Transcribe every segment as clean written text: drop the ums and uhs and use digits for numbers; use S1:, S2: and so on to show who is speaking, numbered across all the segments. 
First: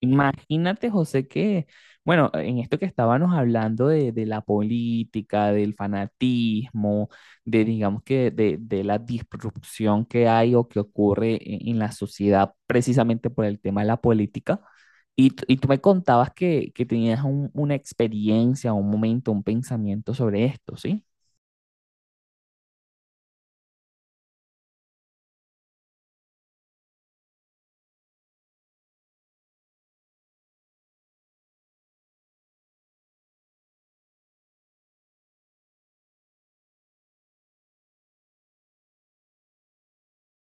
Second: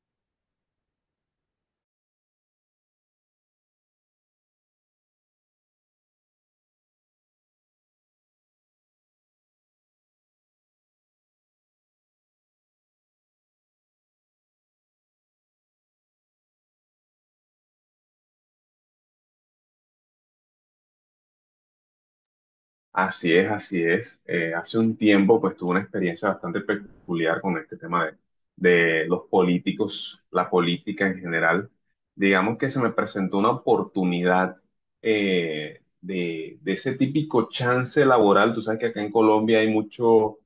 S1: Imagínate, José, que, bueno, en esto que estábamos hablando de la política, del fanatismo, de, digamos que, de la disrupción que hay o que ocurre en la sociedad precisamente por el tema de la política. Y tú me contabas que tenías una experiencia, un momento, un pensamiento sobre esto, ¿sí?
S2: Así es, así es. Hace un tiempo, pues tuve una experiencia bastante peculiar con este tema de, de los políticos, la política en general. Digamos que se me presentó una oportunidad de ese típico chance laboral. Tú sabes que acá en Colombia hay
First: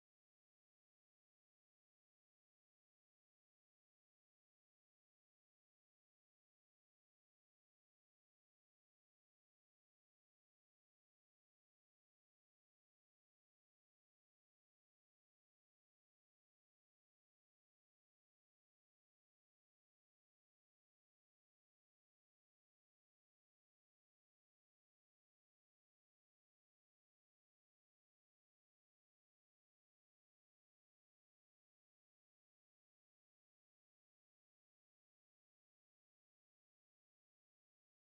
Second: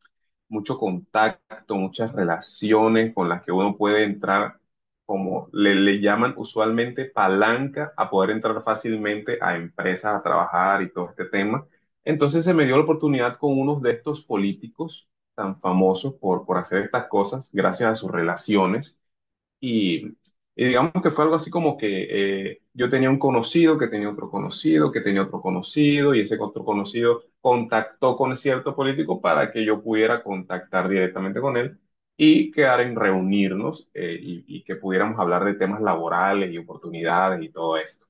S2: mucho contacto, muchas relaciones con las que uno puede entrar, como le llaman usualmente palanca, a poder entrar fácilmente a empresas, a trabajar y todo este tema. Entonces se me dio la oportunidad con unos de estos políticos tan famosos por hacer estas cosas, gracias a sus relaciones. Y, y digamos que fue algo así como que yo tenía un conocido que tenía otro conocido, que tenía otro conocido, y ese otro conocido contactó con cierto político para que yo pudiera contactar directamente con él y quedar en reunirnos y que pudiéramos hablar de temas laborales y oportunidades y todo eso.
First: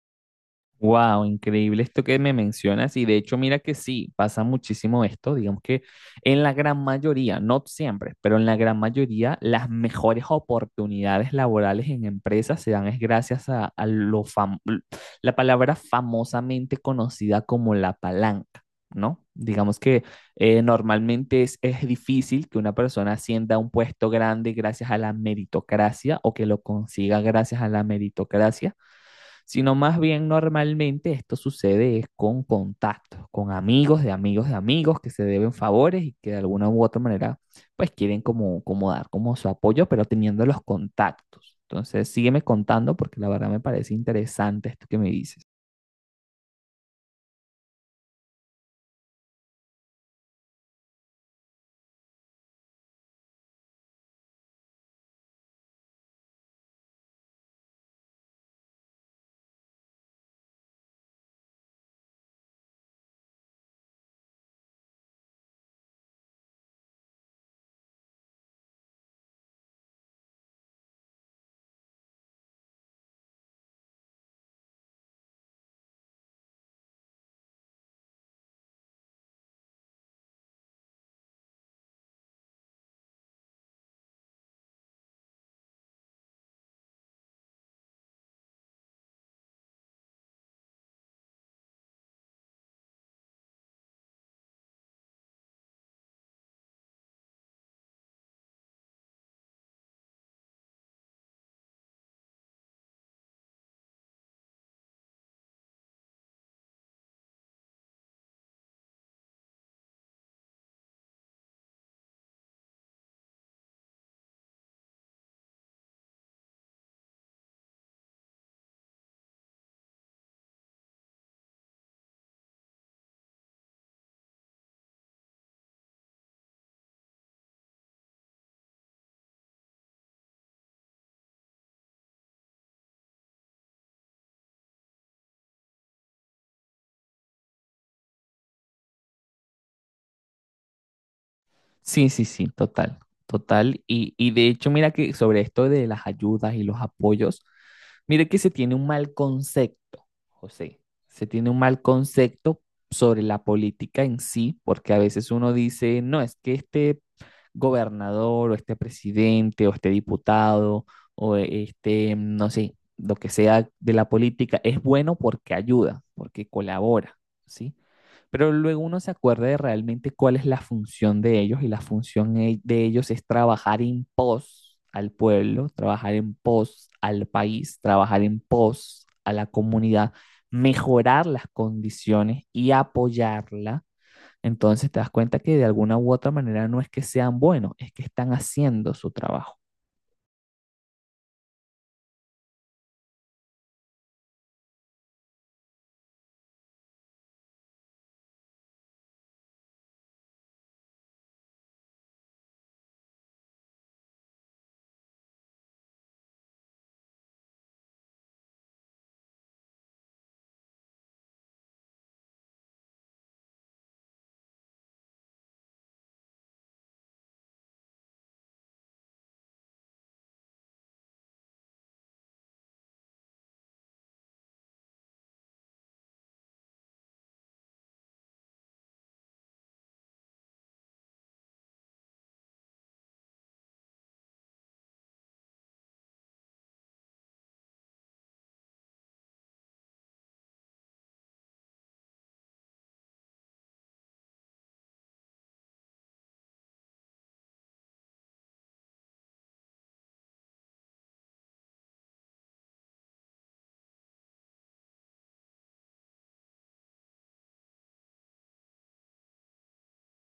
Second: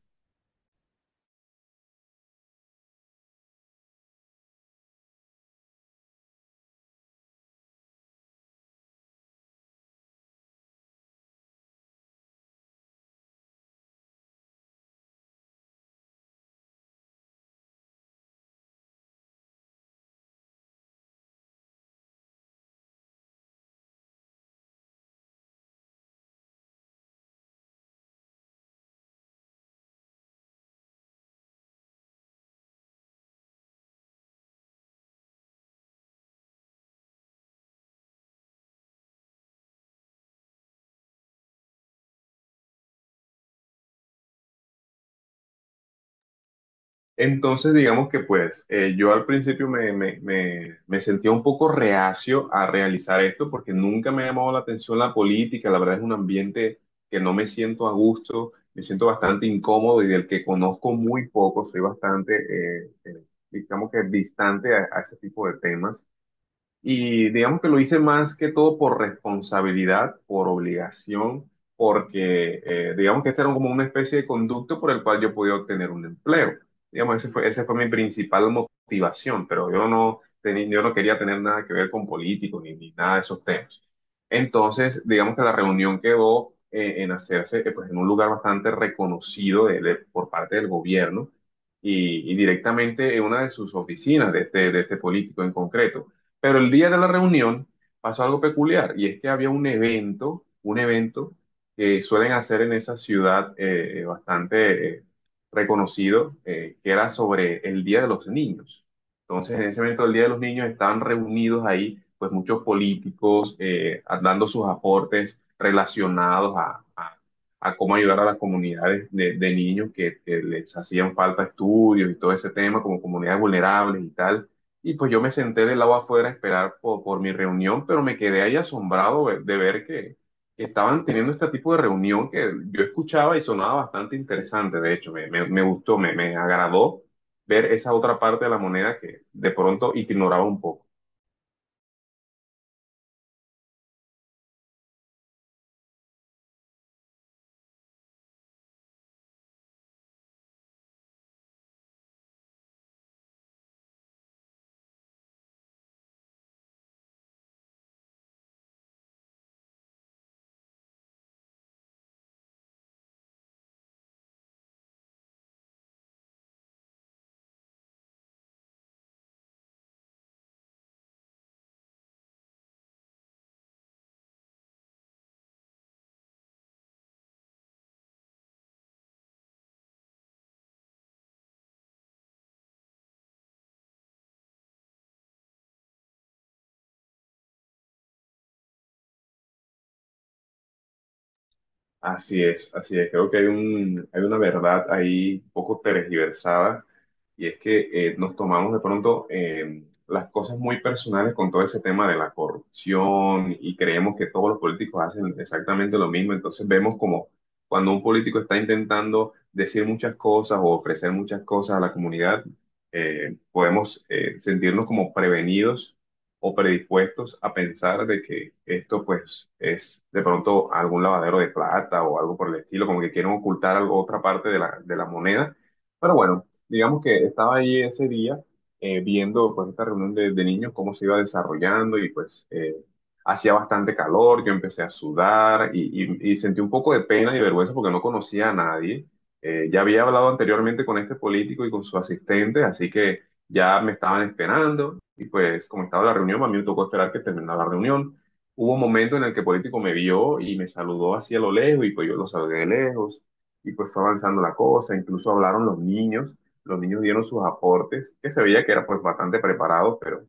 S1: Wow, increíble esto que me mencionas. Y de hecho, mira que sí, pasa muchísimo esto. Digamos que en la gran mayoría, no siempre, pero en la gran mayoría, las mejores oportunidades laborales en empresas se dan es gracias a la palabra famosamente conocida como la palanca, ¿no? Digamos que normalmente es difícil que una persona ascienda a un puesto grande gracias a la meritocracia o que lo consiga gracias a la meritocracia, sino más bien normalmente esto sucede es con contactos, con amigos de amigos de amigos que se deben favores y que de alguna u otra manera pues quieren como, como dar como su apoyo, pero teniendo los contactos. Entonces sígueme contando porque la verdad me parece interesante esto que me dices.
S2: Entonces, digamos que yo al principio me sentía un poco reacio a realizar esto porque nunca me ha llamado la atención la política, la verdad es un ambiente que no me siento a gusto, me siento bastante incómodo y del que conozco muy poco, soy bastante, digamos que distante a ese tipo de temas. Y digamos que lo hice más que todo por responsabilidad, por obligación, porque digamos que este era como una especie de conducto por el cual yo podía obtener un empleo. Digamos, ese fue, esa fue mi principal motivación, pero yo no tenía, yo no quería tener nada que ver con políticos ni nada de esos temas. Entonces, digamos que la reunión quedó en hacerse pues, en un lugar bastante reconocido por parte del gobierno y directamente en una de sus oficinas de de este político en concreto. Pero el día de la reunión pasó algo peculiar y es que había un evento que suelen hacer en esa ciudad , bastante reconocido, que era sobre el Día de los Niños. Entonces, en ese evento del Día de los Niños estaban reunidos ahí, pues muchos políticos dando sus aportes relacionados a cómo ayudar a las comunidades de niños que les hacían falta estudios y todo ese tema, como comunidades vulnerables y tal. Y pues yo me senté del lado afuera a esperar mi reunión, pero me quedé ahí asombrado de ver que estaban teniendo este tipo de reunión que yo escuchaba y sonaba bastante interesante. De hecho, me gustó, me agradó ver esa otra parte de la moneda que de pronto ignoraba un poco.
S1: Sí, sí, sí, total, total. Y de hecho, mira que sobre esto de las ayudas y los apoyos, mire que se tiene un mal concepto, José, se tiene un mal concepto sobre la política en sí, porque a veces uno dice, no, es que este gobernador o este presidente o este diputado o este, no sé, lo que sea de la política es bueno porque ayuda, porque colabora, ¿sí? Pero luego uno se acuerda de realmente cuál es la función de ellos y la función de ellos es trabajar en pos al pueblo, trabajar en pos al país, trabajar en pos a la comunidad, mejorar las condiciones y apoyarla. Entonces te das cuenta que de alguna u otra manera no es que sean buenos, es que están haciendo su trabajo.
S2: Así es, así es. Creo que hay hay una verdad ahí un poco tergiversada y es que nos tomamos de pronto las cosas muy personales con todo ese tema de la corrupción y creemos que todos los políticos hacen exactamente lo mismo. Entonces vemos como cuando un político está intentando decir muchas cosas o ofrecer muchas cosas a la comunidad, podemos sentirnos como prevenidos o predispuestos a pensar de que esto pues es de pronto algún lavadero de plata o algo por el estilo, como que quieren ocultar otra parte de de la moneda. Pero bueno, digamos que estaba ahí ese día viendo pues esta reunión de niños cómo se iba desarrollando y hacía bastante calor, yo empecé a sudar y sentí un poco de pena y vergüenza porque no conocía a nadie. Ya había hablado anteriormente con este político y con su asistente, así que ya me estaban esperando y pues como estaba la reunión, a mí me tocó esperar que terminara la reunión. Hubo un momento en el que el político me vio y me saludó hacia lo lejos y pues yo lo saludé de lejos y pues fue avanzando la cosa, incluso hablaron los niños dieron sus aportes, que se veía que eran pues bastante preparados, pero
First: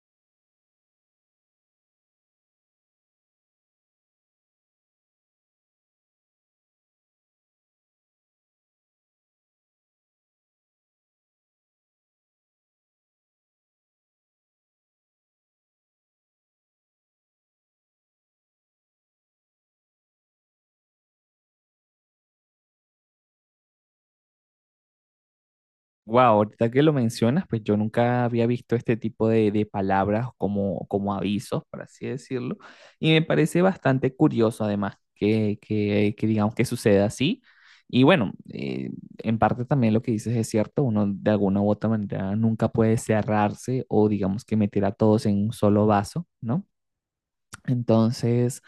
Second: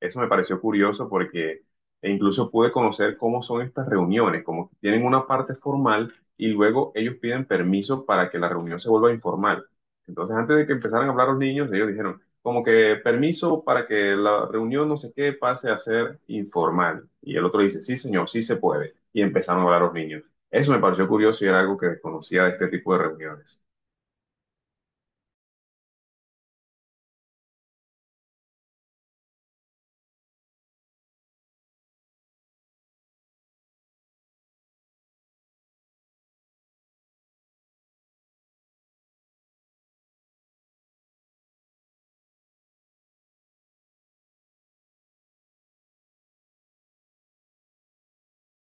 S2: eso me pareció curioso porque e incluso pude conocer cómo son estas reuniones, como que tienen una parte formal y luego ellos piden permiso para que la reunión se vuelva informal. Entonces, antes de que empezaran a hablar los niños, ellos dijeron, como que permiso para que la reunión no sé qué pase a ser informal. Y el otro dice, sí, señor, sí se puede. Y empezaron a hablar los niños. Eso me pareció curioso y era algo que desconocía de este tipo de reuniones.
S1: Wow, ahorita que lo mencionas, pues yo nunca había visto este tipo de palabras como, como avisos, por así decirlo, y me parece bastante curioso además que digamos que suceda así. Y bueno, en parte también lo que dices es cierto, uno de alguna u otra manera nunca puede cerrarse o digamos que meter a todos en un solo vaso, ¿no? Entonces,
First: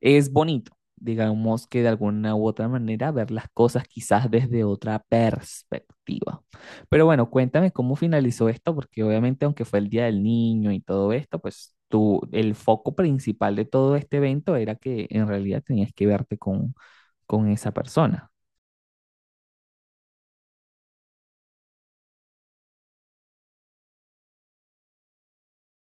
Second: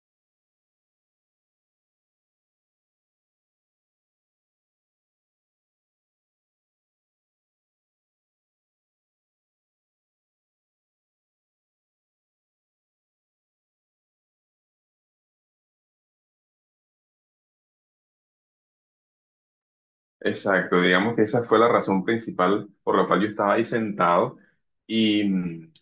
S1: es bonito, digamos que de alguna u otra manera ver las cosas quizás desde otra perspectiva. Pero bueno, cuéntame cómo finalizó esto, porque obviamente aunque fue el Día del Niño y todo esto, pues tú, el foco principal de todo este evento era que en realidad tenías que verte con esa persona.
S2: Exacto, digamos que esa fue la razón principal por la cual yo estaba ahí sentado. Y, mm,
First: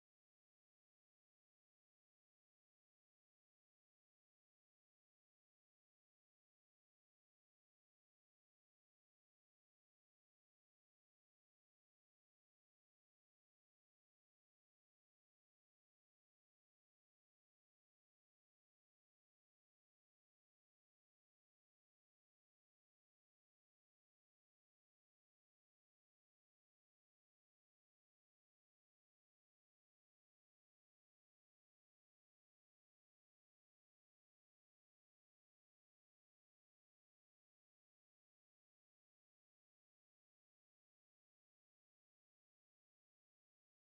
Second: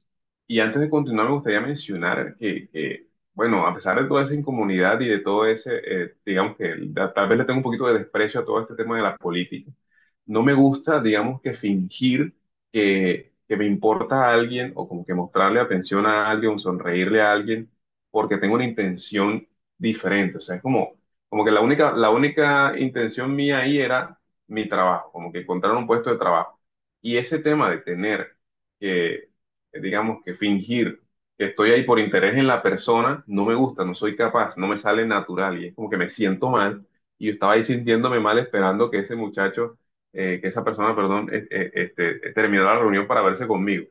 S2: y antes de continuar, me gustaría mencionar que, bueno, a pesar de toda esa incomunidad y de todo ese, digamos que tal vez le tengo un poquito de desprecio a todo este tema de la política, no me gusta, digamos que fingir que me importa a alguien o como que mostrarle atención a alguien o sonreírle a alguien porque tengo una intención diferente. O sea, es como, como que la única intención mía ahí era mi trabajo, como que encontrar un puesto de trabajo. Y ese tema de tener que, digamos, que fingir que estoy ahí por interés en la persona, no me gusta, no soy capaz, no me sale natural y es como que me siento mal. Y yo estaba ahí sintiéndome mal esperando que ese muchacho, que esa persona, perdón, terminara la reunión para verse conmigo.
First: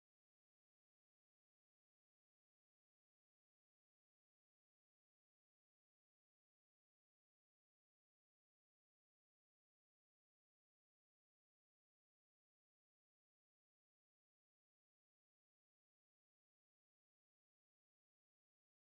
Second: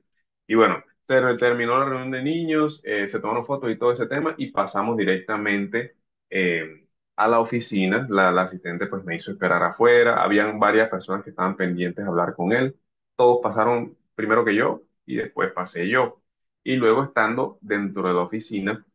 S2: Y bueno, terminó la reunión de niños, se tomaron fotos y todo ese tema y pasamos directamente eh, a la oficina. La la asistente pues me hizo esperar afuera, habían varias personas que estaban pendientes de hablar con él, todos pasaron primero que yo y después pasé yo. Y luego estando dentro de la oficina,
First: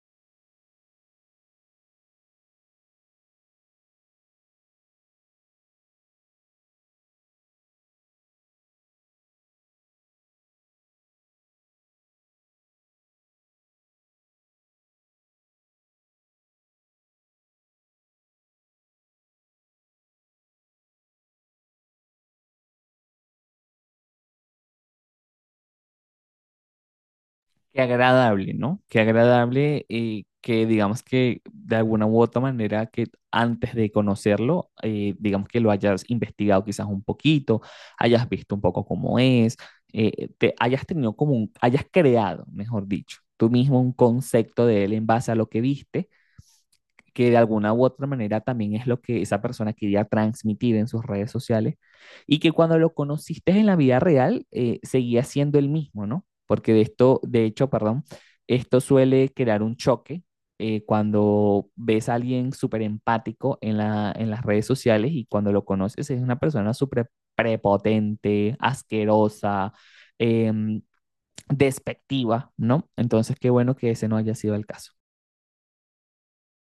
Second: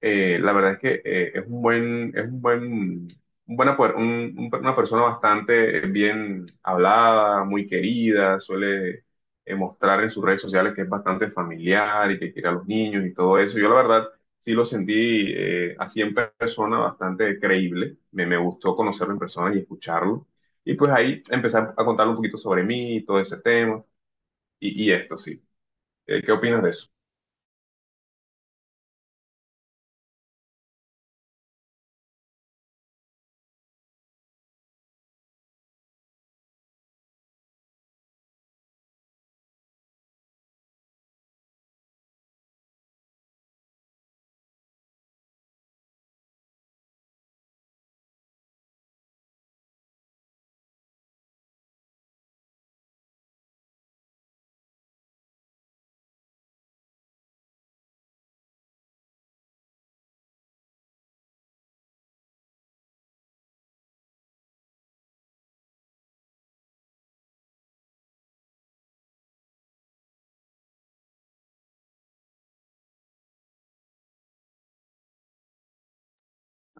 S2: la verdad es que es un buen, un buena per- un- una persona bastante bien hablada, muy querida, suele mostrar en sus redes sociales que es bastante familiar y que quiere a los niños y todo eso. Yo la verdad sí lo sentí así en persona bastante creíble, me gustó conocerlo en persona y escucharlo. Y pues ahí empezar a contarle un poquito sobre mí, y todo ese tema y esto, sí. ¿Qué opinas de eso?
S1: Qué agradable, ¿no? Qué agradable que digamos que de alguna u otra manera que antes de conocerlo, digamos que lo hayas investigado quizás un poquito, hayas visto un poco cómo es, te hayas tenido como un, hayas creado, mejor dicho, tú mismo un concepto de él en base a lo que viste, que de alguna u otra manera también es lo que esa persona quería transmitir en sus redes sociales, y que cuando lo conociste en la vida real seguía siendo el mismo, ¿no? Porque de esto, de hecho, perdón, esto suele crear un choque cuando ves a alguien súper empático en la, en las redes sociales y cuando lo conoces es una persona súper prepotente, asquerosa, eh, despectiva, ¿no? Entonces, qué bueno que ese no haya sido el caso.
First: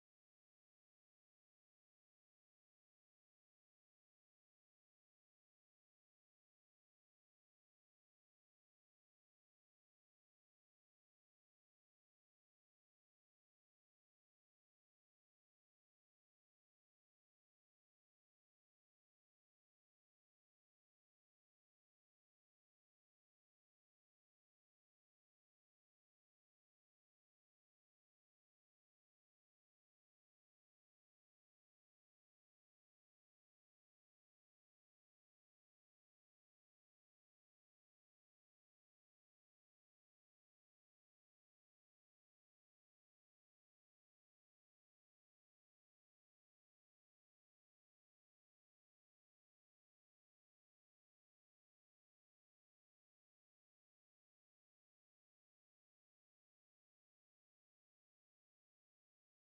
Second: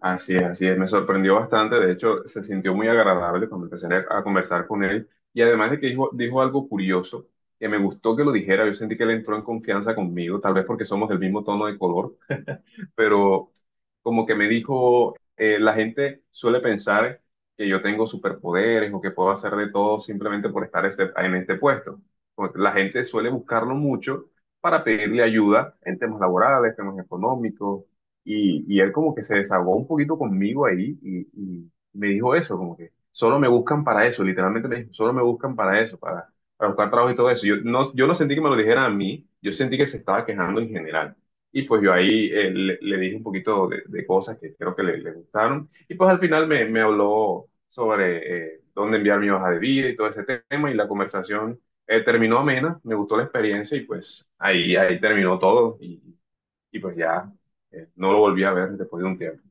S2: Así es, me sorprendió bastante, de hecho se sintió muy agradable cuando empecé a conversar con él y además de que dijo algo curioso, que me gustó que lo dijera, yo sentí que él entró en confianza conmigo, tal vez porque somos del mismo tono de color, pero como que me dijo, la gente suele pensar que yo tengo superpoderes o que puedo hacer de todo simplemente por estar en este puesto. Como la gente suele buscarlo mucho para pedirle ayuda en temas laborales, temas económicos, y él como que se desahogó un poquito conmigo ahí y me dijo eso, como que solo me buscan para eso, literalmente me dijo, solo me buscan para eso, para buscar trabajo y todo eso. Yo no, yo no sentí que me lo dijeran a mí, yo sentí que se estaba quejando en general. Y pues yo ahí le dije un poquito de cosas que creo que le gustaron. Y pues al final me habló sobre dónde enviar mi hoja de vida y todo ese tema. Y la conversación terminó amena, me gustó la experiencia y pues ahí, ahí terminó todo. Y pues ya no lo volví a ver después de un tiempo.